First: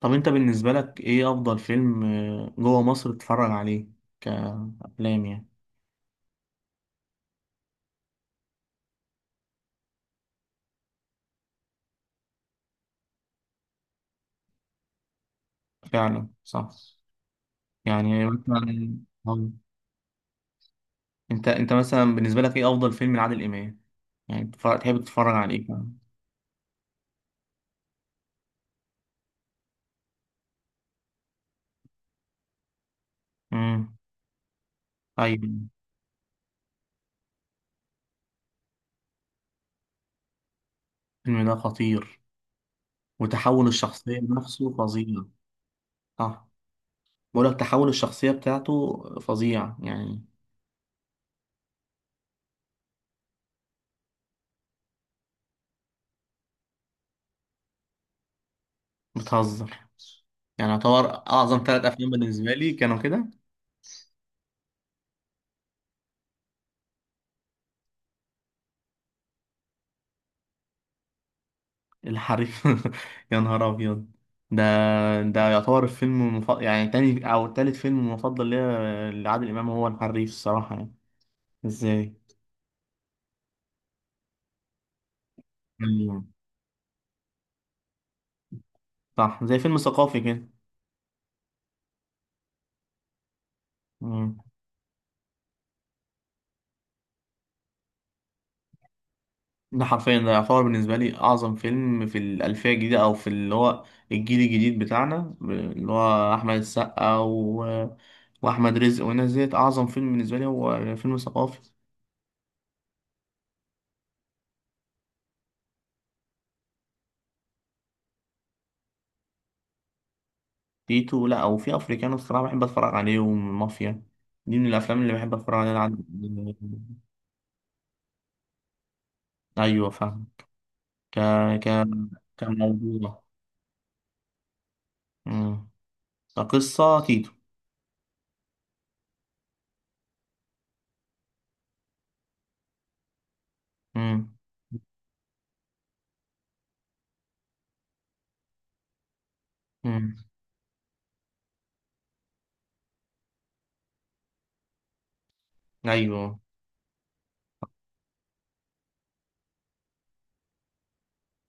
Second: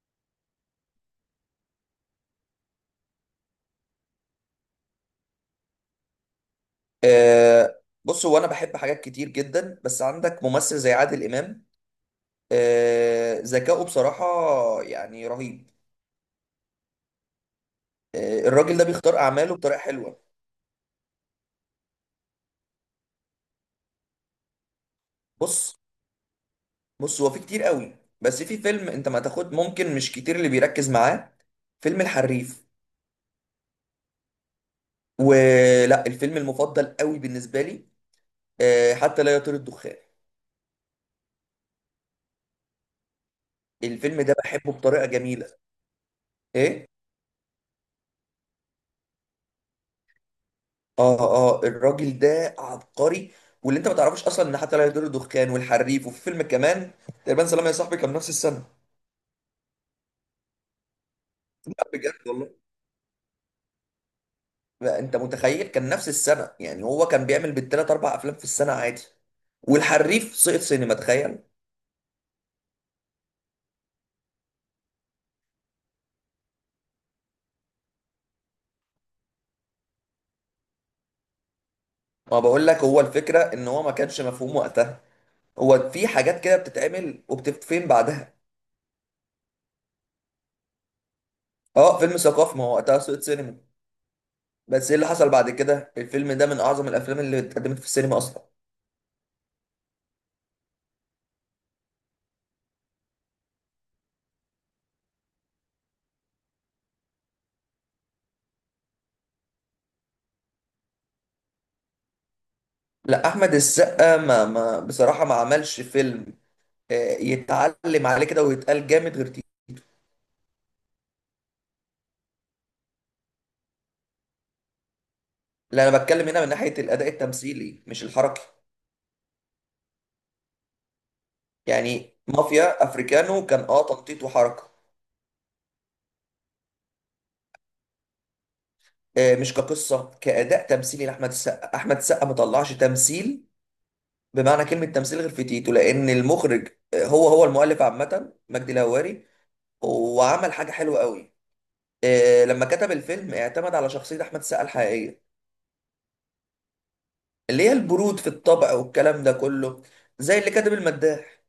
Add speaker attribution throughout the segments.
Speaker 1: طب انت بالنسبة لك ايه افضل فيلم جوه مصر تتفرج عليه؟ كأفلام يعني.
Speaker 2: بص هو انا بحب حاجات كتير جدا، بس عندك ممثل زي عادل امام. ذكائه بصراحه يعني رهيب.
Speaker 1: فعلا صح. يعني
Speaker 2: الراجل ده
Speaker 1: مثلا.
Speaker 2: بيختار اعماله
Speaker 1: هم-
Speaker 2: بطريقه حلوه.
Speaker 1: انت مثلا بالنسبة لك ايه افضل فيلم لعادل امام؟ يعني تحب تتفرج على ايه
Speaker 2: بص
Speaker 1: فعلا؟
Speaker 2: بص هو في كتير قوي، بس في فيلم انت ما تاخد ممكن مش كتير اللي بيركز معاه: فيلم الحريف،
Speaker 1: امم. ايوه.
Speaker 2: ولا الفيلم المفضل قوي بالنسبه لي. حتى لا يطير الدخان.
Speaker 1: الفيلم ده خطير، وتحول الشخصية
Speaker 2: الفيلم ده بحبه
Speaker 1: نفسه
Speaker 2: بطريقه
Speaker 1: فظيع.
Speaker 2: جميله.
Speaker 1: صح.
Speaker 2: ايه.
Speaker 1: بقول لك تحول الشخصية بتاعته فظيع يعني.
Speaker 2: اه الراجل ده عبقري. واللي انت ما تعرفوش اصلا ان حتى لا يدور الدخان والحريف وفي فيلم كمان تقريبا سلام يا صاحبي كان نفس السنه.
Speaker 1: بتهزر؟ يعني يعتبر اعظم ثلاث
Speaker 2: لا،
Speaker 1: افلام
Speaker 2: بجد والله.
Speaker 1: بالنسبة لي كانوا كده.
Speaker 2: لا، انت متخيل؟ كان نفس السنه، يعني هو كان بيعمل بالثلاث اربع افلام في السنه عادي. والحريف سقط سينما، تخيل.
Speaker 1: الحريف. يا نهار ابيض. ده ده يعتبر الفيلم المفضل، يعني تاني او تالت فيلم مفضل ليا لعادل امام هو الحريف الصراحه يعني. ازاي؟
Speaker 2: ما بقول لك هو الفكره ان هو ما كانش مفهوم وقتها. هو في
Speaker 1: يعني
Speaker 2: حاجات كده بتتعمل وبتتفهم بعدها.
Speaker 1: صح، زي فيلم ثقافي كده.
Speaker 2: اه، فيلم ثقافي، ما هو وقتها سقط سينما.
Speaker 1: مم.
Speaker 2: بس ايه اللي حصل بعد كده؟ الفيلم ده من اعظم الافلام اللي اتقدمت في السينما اصلا.
Speaker 1: ده حرفيا ده يعتبر بالنسبه لي اعظم فيلم في الالفيه الجديده، او في اللي هو الجيل الجديد بتاعنا، اللي هو احمد السقا واحمد رزق والناس ديت. اعظم فيلم بالنسبه لي هو فيلم ثقافي.
Speaker 2: لا، احمد السقا ما ما بصراحه ما عملش فيلم آه، يتعلم عليه كده ويتقال جامد غير تيتو.
Speaker 1: تيتو، لا، او في افريكانو الصراحه بحب اتفرج عليهم. مافيا دي من الافلام اللي بحب اتفرج عليها
Speaker 2: لا، انا بتكلم هنا من ناحيه الاداء التمثيلي مش الحركي.
Speaker 1: ايوه فاهم. ك ك
Speaker 2: يعني مافيا
Speaker 1: كموضوع.
Speaker 2: افريكانو كان تنطيط وحركه.
Speaker 1: امم. كقصه تيتو.
Speaker 2: مش كقصه، كاداء تمثيلي لاحمد السقا. احمد السقا ما طلعش تمثيل
Speaker 1: امم.
Speaker 2: بمعنى كلمه تمثيل غير في تيتو، لان المخرج هو المؤلف عامه مجدي الهواري،
Speaker 1: امم.
Speaker 2: وعمل حاجه حلوه قوي. لما كتب الفيلم اعتمد على شخصيه احمد السقا الحقيقيه،
Speaker 1: ايوه.
Speaker 2: اللي هي البرود في الطبع والكلام ده كله، زي اللي كاتب المداح.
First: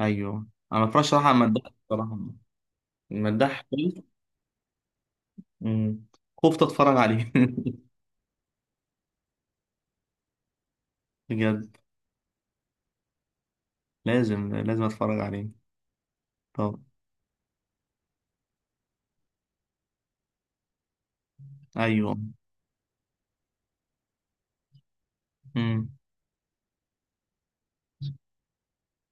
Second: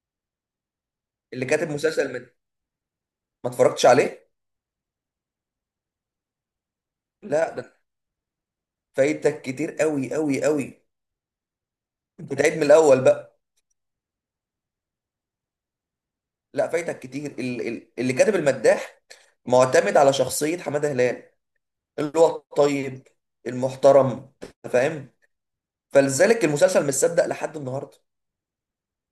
Speaker 1: ايوه انا ما اتفرجش صراحه على
Speaker 2: اللي كاتب
Speaker 1: المداح
Speaker 2: مسلسل
Speaker 1: الصراحه.
Speaker 2: ما
Speaker 1: المداح
Speaker 2: اتفرجتش
Speaker 1: كويس.
Speaker 2: عليه.
Speaker 1: امم. خفت اتفرج عليه.
Speaker 2: لا، ده فايتك كتير قوي قوي قوي.
Speaker 1: بجد.
Speaker 2: انت تعيد من الاول بقى.
Speaker 1: لازم لازم اتفرج عليه.
Speaker 2: لا،
Speaker 1: طب.
Speaker 2: فايتك كتير. اللي كاتب المداح معتمد على شخصية حمادة هلال، اللي
Speaker 1: ايوه.
Speaker 2: هو الطيب المحترم، أنت فاهم،
Speaker 1: امم.
Speaker 2: فلذلك المسلسل مش صدق لحد النهارده.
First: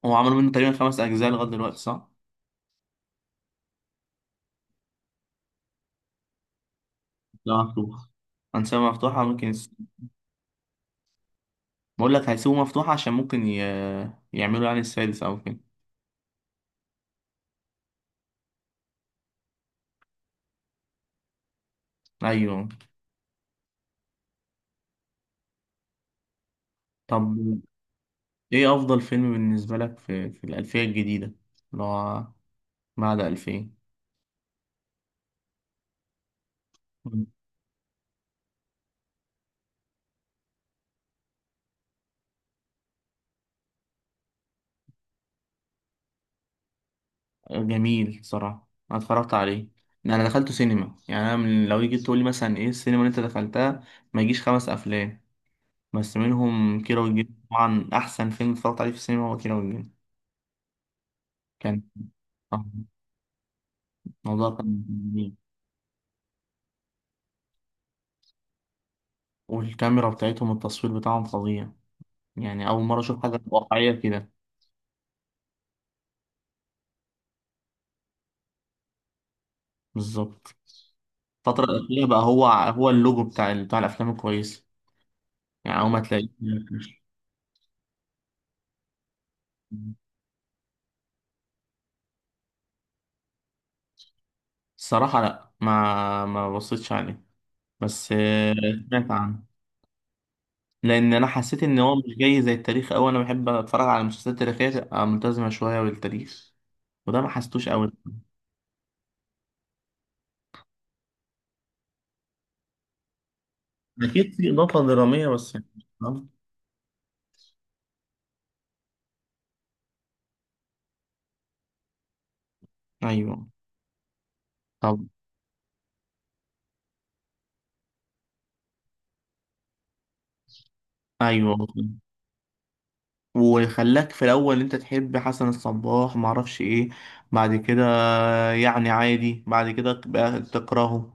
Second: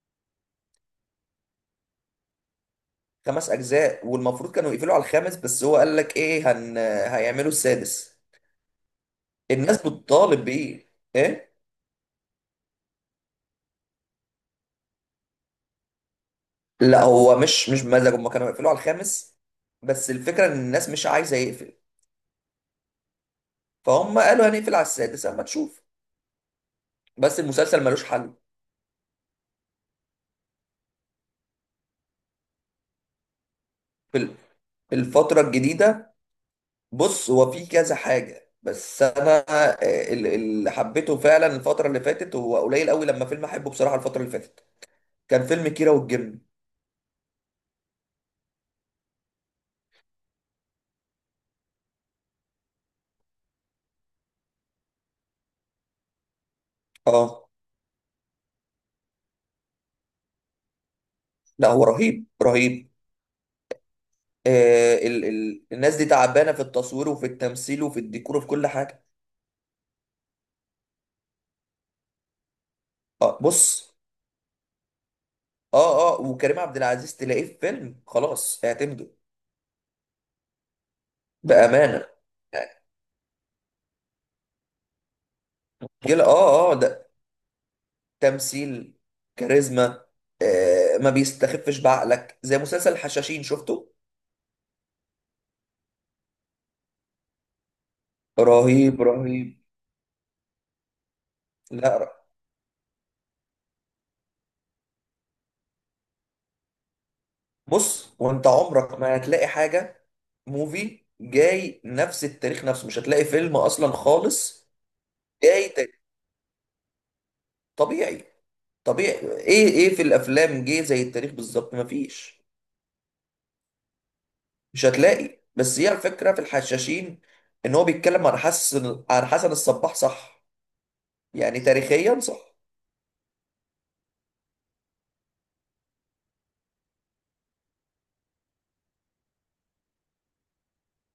Speaker 1: هو عملوا منه تقريبا خمس اجزاء لغايه دلوقتي، صح؟
Speaker 2: خمس اجزاء، والمفروض كانوا يقفلوا على الخامس، بس هو قال لك ايه هيعملوا
Speaker 1: لا مفتوح.
Speaker 2: السادس.
Speaker 1: انسان مفتوحه ممكن.
Speaker 2: الناس بتطالب بايه؟ ايه؟
Speaker 1: بقول لك هيسيبوه مفتوح عشان ممكن يعملوا يعني السادس او كده.
Speaker 2: لا، هو مش بمزاج، هم كانوا هيقفلوا على الخامس، بس الفكره ان الناس مش عايزه يقفل،
Speaker 1: ايوه.
Speaker 2: فهم قالوا هنقفل على السادس اما تشوف.
Speaker 1: طب
Speaker 2: بس المسلسل ملوش حل.
Speaker 1: ايه افضل فيلم بالنسبه لك في الالفيه الجديده، اللي هو بعد 2000؟
Speaker 2: في ال- في الفتره الجديده، بص هو في كذا حاجه، بس انا اللي حبيته فعلا الفتره اللي فاتت هو قليل قوي لما فيلم احبه بصراحه. الفتره اللي فاتت كان فيلم كيرة والجن.
Speaker 1: جميل صراحه، انا اتفرجت عليه. انا دخلته سينما، يعني انا من لو جيت تقول لي مثلا ايه السينما اللي انت دخلتها، ما يجيش خمس افلام. بس منهم كيرة والجن.
Speaker 2: اه.
Speaker 1: طبعا احسن فيلم اتفرجت عليه في السينما هو كيرة والجن.
Speaker 2: لا،
Speaker 1: كان
Speaker 2: هو رهيب
Speaker 1: آه،
Speaker 2: رهيب.
Speaker 1: الموضوع كان
Speaker 2: آه ال
Speaker 1: جميل.
Speaker 2: ال الناس دي تعبانه في التصوير وفي التمثيل وفي الديكور وفي كل حاجه.
Speaker 1: والكاميرا بتاعتهم، التصوير بتاعهم فظيع. يعني اول مره اشوف
Speaker 2: اه،
Speaker 1: حاجه واقعيه
Speaker 2: بص،
Speaker 1: كده.
Speaker 2: اه وكريم عبد العزيز تلاقيه في فيلم خلاص اعتمده
Speaker 1: بالظبط. الفترة الأخيرة
Speaker 2: بأمانة.
Speaker 1: بقى هو اللوجو بتاع الأفلام الكويسة. يعني أول ما
Speaker 2: جيل
Speaker 1: تلاقيه.
Speaker 2: ده تمثيل، كاريزما. ما بيستخفش بعقلك، زي مسلسل الحشاشين. شفته؟
Speaker 1: الصراحة لأ، ما بصيتش عليه. بس
Speaker 2: رهيب
Speaker 1: سمعت عنه.
Speaker 2: رهيب.
Speaker 1: لأن أنا حسيت إن هو
Speaker 2: لا
Speaker 1: مش جاي زي التاريخ أوي. أنا بحب أتفرج على المسلسلات التاريخية، تبقى ملتزمة شوية بالتاريخ. وده ما حسيتوش أوي.
Speaker 2: بص، وانت عمرك ما هتلاقي حاجة. موفي جاي نفس التاريخ نفسه، مش هتلاقي فيلم اصلا
Speaker 1: أكيد في
Speaker 2: خالص.
Speaker 1: إضافة درامية، بس يعني.
Speaker 2: جاي ت-
Speaker 1: آه.
Speaker 2: طبيعي طبيعي. ايه في الافلام جه زي التاريخ بالظبط؟ مفيش.
Speaker 1: أيوه.
Speaker 2: مش
Speaker 1: طب.
Speaker 2: هتلاقي. بس هي الفكرة في الحشاشين ان هو بيتكلم عن حسن الصباح، صح؟ يعني
Speaker 1: أيوه.
Speaker 2: تاريخيا صح.
Speaker 1: وخلاك في الأول أنت تحب حسن الصباح، معرفش إيه. بعد كده يعني عادي، بعد كده بقى تكرهه.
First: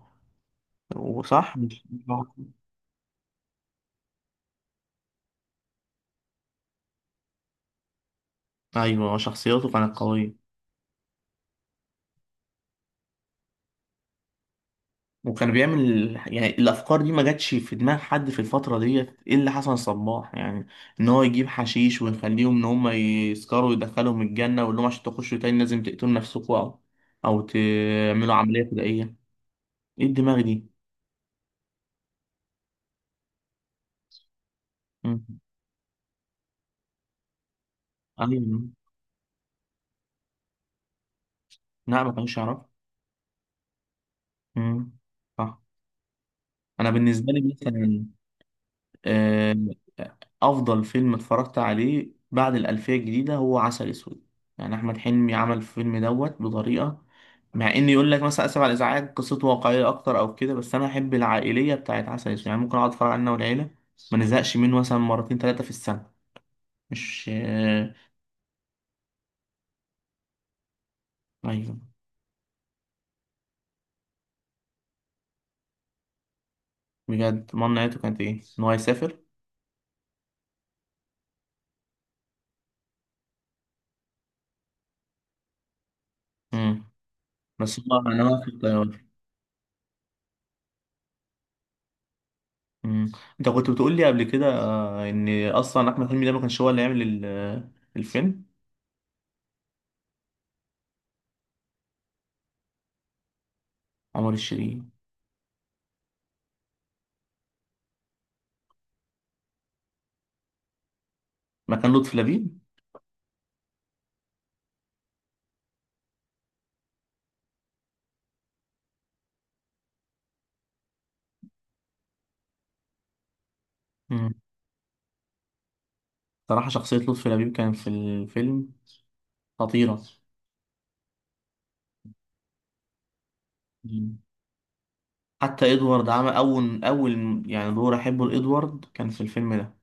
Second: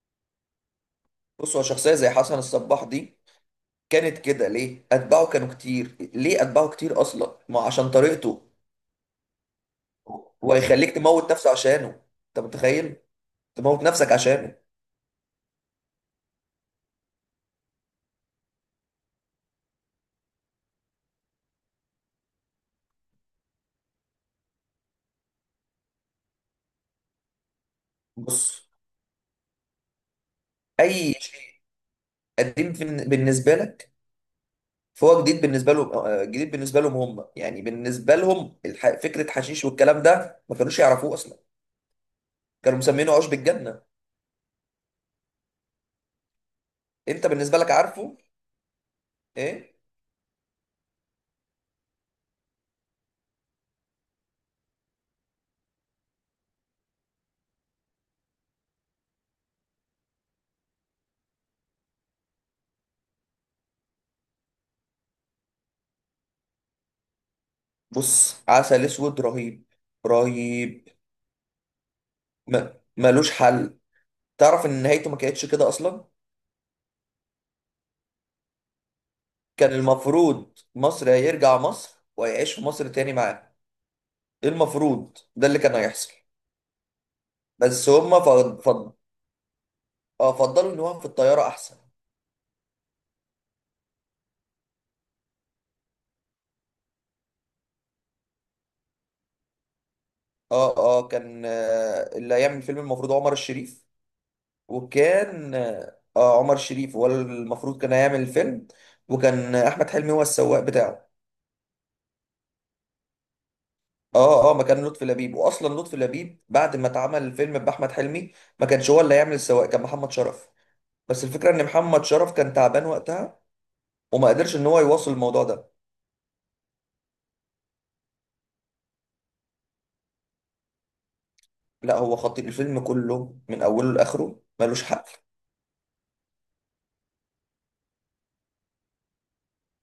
Speaker 2: بص،
Speaker 1: وصح.
Speaker 2: هو
Speaker 1: مش
Speaker 2: شخصية
Speaker 1: مش
Speaker 2: زي حسن الصباح دي كانت كده ليه؟ اتباعه كانوا كتير، ليه اتباعه كتير اصلا؟ ما عشان طريقته.
Speaker 1: ايوه شخصيته كانت قويه.
Speaker 2: هو يخليك تموت نفسه عشانه. انت متخيل؟ تموت نفسك عشانه.
Speaker 1: وكان بيعمل يعني الافكار دي ما جاتش في دماغ حد في الفتره ديت الا حسن صباح يعني. ان هو يجيب حشيش ويخليهم ان هم يسكروا ويدخلهم الجنه ويقول لهم عشان تخشوا تاني لازم تقتلوا نفسكم، او تعملوا عمليه
Speaker 2: بص،
Speaker 1: فدائيه. ايه الدماغ دي؟
Speaker 2: اي شيء قديم بالنسبة لك،
Speaker 1: مم.
Speaker 2: فهو جديد بالنسبة لهم. جديد بالنسبة لهم هم. يعني بالنسبة
Speaker 1: ايوه.
Speaker 2: لهم فكرة حشيش والكلام ده ما كانوش يعرفوه اصلا.
Speaker 1: لا ما كانوش يعرفوا.
Speaker 2: كانوا مسمينه عشب الجنة.
Speaker 1: مم. صح. انا
Speaker 2: انت
Speaker 1: بالنسبه لي
Speaker 2: بالنسبه لك
Speaker 1: مثلا،
Speaker 2: عارفه
Speaker 1: آه،
Speaker 2: ايه؟
Speaker 1: افضل فيلم اتفرجت عليه بعد الالفيه الجديده هو عسل اسود. يعني احمد حلمي عمل الفيلم دوت بطريقه. مع ان يقول لك مثلا اسف على الازعاج قصته واقعيه اكتر او كده، بس انا احب العائليه بتاعت عسل اسود. يعني ممكن اقعد اتفرج عليه انا والعيله، ما نزهقش منه، مثلا مرتين ثلاثه في السنه. مش
Speaker 2: بص، عسل اسود رهيب رهيب،
Speaker 1: ايوه.
Speaker 2: ما ملوش حل. تعرف ان نهايته ما كانتش كده اصلا؟
Speaker 1: بجد، امال نهايته كانت ايه، ان هو يسافر؟
Speaker 2: كان المفروض مصر، هيرجع مصر وهيعيش في مصر تاني معاه. إيه، المفروض ده اللي كان هيحصل.
Speaker 1: امم. بس
Speaker 2: بس
Speaker 1: هو
Speaker 2: هما
Speaker 1: انا في
Speaker 2: فض... فض...
Speaker 1: الطياره.
Speaker 2: اه فضلوا ان هو في الطياره احسن.
Speaker 1: امم. انت كنت بتقول لي قبل كده ان اصلا احمد حلمي ده ما كانش هو اللي يعمل الفيلم.
Speaker 2: اه كان اللي هيعمل الفيلم المفروض عمر الشريف.
Speaker 1: عمر الشريف.
Speaker 2: وكان عمر الشريف هو المفروض كان هيعمل الفيلم، وكان احمد حلمي هو السواق بتاعه.
Speaker 1: مكان لطفي لبيب.
Speaker 2: اه مكان لطفي لبيب. واصلا لطفي لبيب بعد ما اتعمل الفيلم باحمد حلمي ما كانش هو اللي هيعمل السواق، كان محمد شرف. بس الفكره ان محمد شرف كان تعبان وقتها وما
Speaker 1: مم.
Speaker 2: قدرش ان هو يواصل الموضوع ده.
Speaker 1: صراحة شخصية لطفي لبيب كان في الفيلم خطيرة.
Speaker 2: لا، هو خطير، الفيلم كله من اوله
Speaker 1: مم.
Speaker 2: لاخره ملوش حل.
Speaker 1: حتى إدوارد عمل أول يعني دور أحبه لإدوارد كان في الفيلم ده.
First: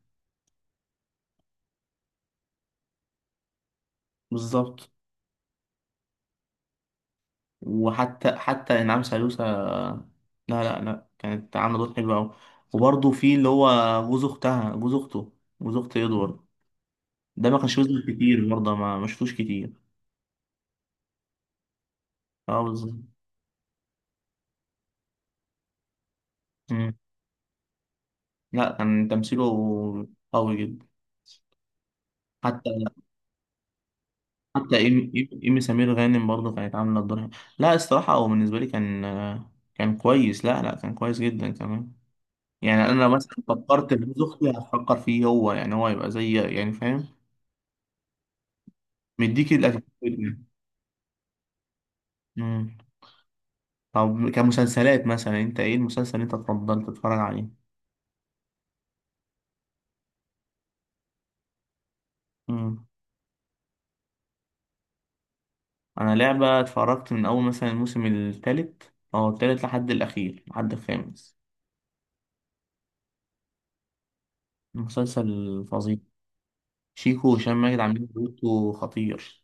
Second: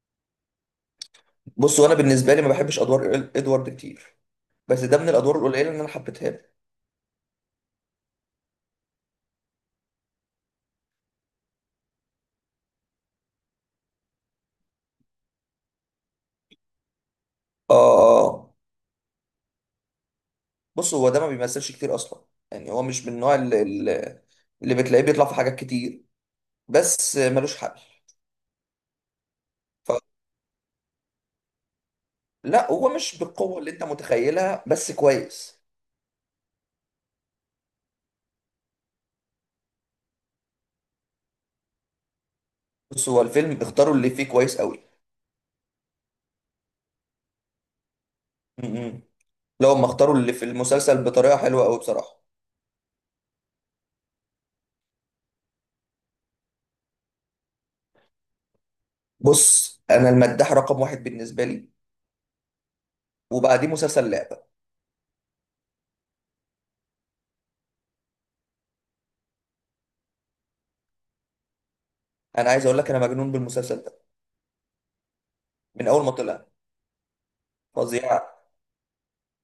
Speaker 2: بص، وانا بالنسبه لي ما بحبش ادوار ادوارد كتير، بس
Speaker 1: بالظبط.
Speaker 2: ده من الادوار القليله اللي انا حبيتها له.
Speaker 1: وحتى حتى إنعام سالوسة، لا، لا، لا، كانت عاملة دور حلو أوي. وبرضه في اللي هو جوز أخته، جوز أخت إدوارد. ده ما
Speaker 2: اه،
Speaker 1: كانش بيظهر
Speaker 2: اه،
Speaker 1: كتير
Speaker 2: آه.
Speaker 1: برضه، ما شفتوش كتير.
Speaker 2: بص، هو ده ما بيمثلش كتير اصلا،
Speaker 1: اه
Speaker 2: يعني هو
Speaker 1: بالظبط.
Speaker 2: مش من النوع اللي بتلاقيه بيطلع في حاجات كتير،
Speaker 1: مم.
Speaker 2: بس ملوش حل.
Speaker 1: لا كان تمثيله قوي جدا. حتى
Speaker 2: لا، هو مش بالقوة اللي انت متخيلها،
Speaker 1: حتى
Speaker 2: بس
Speaker 1: إيمي
Speaker 2: كويس.
Speaker 1: سمير غانم برضه كانت عاملة الدور حلو. لا الصراحة هو بالنسبة لي كان كويس. لا، لا، كان كويس جدا كمان. يعني أنا
Speaker 2: بص، هو
Speaker 1: مثلا
Speaker 2: الفيلم
Speaker 1: فكرت
Speaker 2: اختاروا
Speaker 1: في
Speaker 2: اللي
Speaker 1: جوز
Speaker 2: فيه
Speaker 1: أختي،
Speaker 2: كويس قوي.
Speaker 1: هفكر فيه هو، يعني هو يبقى زي، يعني فاهم،
Speaker 2: م-م.
Speaker 1: مديك
Speaker 2: لو هم اختاروا اللي
Speaker 1: الأتيتيود.
Speaker 2: في المسلسل بطريقة حلوة قوي بصراحة.
Speaker 1: أمم. طب كمسلسلات مثلا، أنت إيه المسلسل اللي أنت تفضل تتفرج عليه؟
Speaker 2: بص، انا المداح رقم واحد بالنسبة لي،
Speaker 1: أمم.
Speaker 2: وبعديه مسلسل لعبة.
Speaker 1: أنا لعبة اتفرجت من أول مثلا الموسم التالت لحد الأخير، لحد الخامس.
Speaker 2: انا عايز اقول لك انا مجنون بالمسلسل ده
Speaker 1: مسلسل
Speaker 2: من
Speaker 1: فظيع.
Speaker 2: اول ما طلع.
Speaker 1: شيكو وهشام ماجد عاملين
Speaker 2: فظيع.
Speaker 1: دوتو خطير.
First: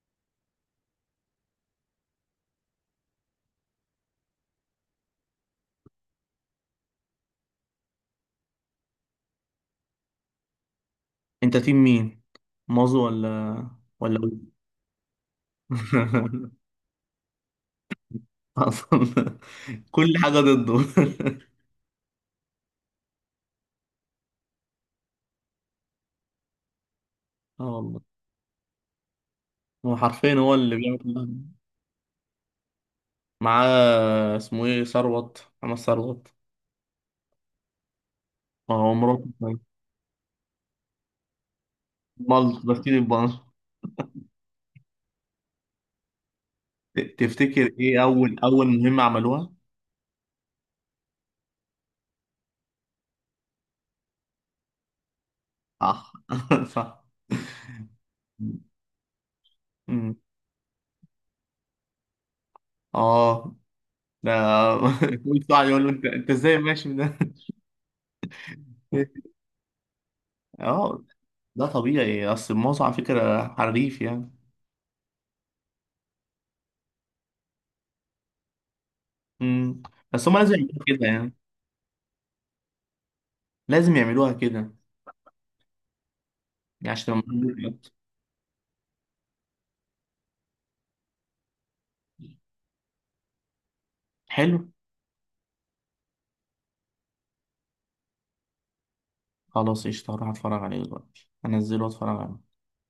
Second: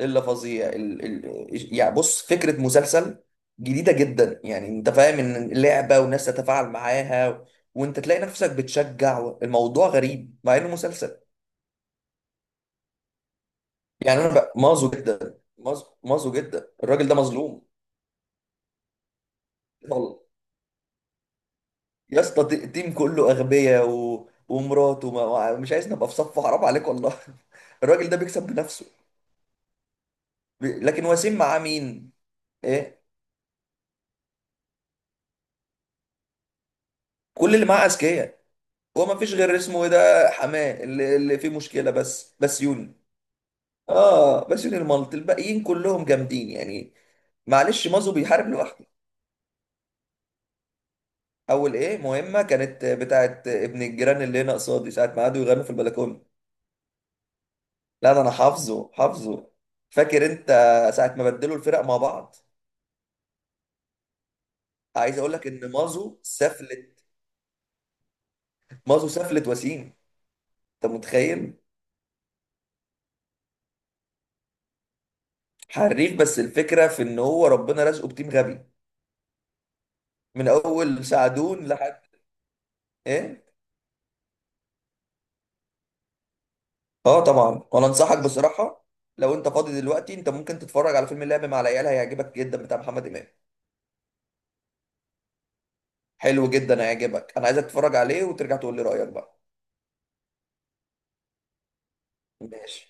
Speaker 2: الا فظيع يعني بص، فكرة مسلسل جديدة جدا. يعني انت فاهم ان لعبة وناس تتفاعل معاها، وانت تلاقي نفسك بتشجع. الموضوع غريب مع انه مسلسل.
Speaker 1: انت تيم مين، مازو ولا
Speaker 2: يعني انا
Speaker 1: ويل؟
Speaker 2: بقى مازو جدا، مازو مازو جدا، الراجل ده مظلوم
Speaker 1: اصلا. كل
Speaker 2: والله.
Speaker 1: حاجه ضده.
Speaker 2: يا اسطى، التيم كله اغبياء، ومراته ما... مش عايز نبقى في صفه، حرام عليك والله.
Speaker 1: اه والله.
Speaker 2: الراجل ده بيكسب بنفسه.
Speaker 1: هو حرفيا هو اللي بيعمل
Speaker 2: لكن
Speaker 1: كل
Speaker 2: وسيم
Speaker 1: حاجة.
Speaker 2: معاه مين؟ ايه؟
Speaker 1: معاه اسمه ايه، ثروت، محمد ثروت.
Speaker 2: كل اللي معاه اذكياء.
Speaker 1: اه
Speaker 2: هو ما
Speaker 1: مراته
Speaker 2: فيش
Speaker 1: كمان.
Speaker 2: غير اسمه ايه ده، حماه اللي فيه مشكله،
Speaker 1: مال
Speaker 2: بس
Speaker 1: بس
Speaker 2: يوني.
Speaker 1: البنك.
Speaker 2: اه، بس يوني الملط، الباقيين كلهم جامدين يعني.
Speaker 1: تفتكر
Speaker 2: معلش،
Speaker 1: ايه
Speaker 2: مازو
Speaker 1: اول
Speaker 2: بيحارب
Speaker 1: اول
Speaker 2: لوحده.
Speaker 1: مهمه عملوها؟
Speaker 2: اول ايه مهمه كانت بتاعت ابن الجيران اللي هنا قصادي ساعه ما قعدوا يغنوا في
Speaker 1: صح.
Speaker 2: البلكونه.
Speaker 1: صح.
Speaker 2: لا، ده انا حافظه حافظه.
Speaker 1: أمم.
Speaker 2: فاكر انت ساعه ما بدلوا الفرق مع بعض؟
Speaker 1: اه ده.
Speaker 2: عايز اقول
Speaker 1: كل
Speaker 2: لك
Speaker 1: ساعه
Speaker 2: ان
Speaker 1: يقول له، انت
Speaker 2: مازو
Speaker 1: انت ازاي ماشي من
Speaker 2: سفلت.
Speaker 1: ده؟
Speaker 2: مازو سفلت وسيم. انت
Speaker 1: اه.
Speaker 2: متخيل؟
Speaker 1: ده طبيعي، اصل مازو على فكره حريف يعني.
Speaker 2: حريف، بس الفكره في ان هو ربنا رزقه بتيم غبي.
Speaker 1: مم. بس هم
Speaker 2: من
Speaker 1: لازم يعملوها
Speaker 2: اول
Speaker 1: كده يعني،
Speaker 2: سعدون لحد ايه.
Speaker 1: لازم يعملوها كده يعني عشان تبقى
Speaker 2: اه،
Speaker 1: موجودة في
Speaker 2: طبعا. وانا
Speaker 1: الوقت.
Speaker 2: انصحك بصراحه، لو انت فاضي دلوقتي انت ممكن تتفرج على فيلم اللعب مع العيال، هيعجبك جدا، بتاع محمد امام.
Speaker 1: حلو.
Speaker 2: حلو جدا، هيعجبك، انا عايزك تتفرج عليه وترجع تقول لي رايك بقى.
Speaker 1: خلاص قشطة، هروح اتفرج عليه دلوقتي، انزله واتفرج عليه.
Speaker 2: ماشي.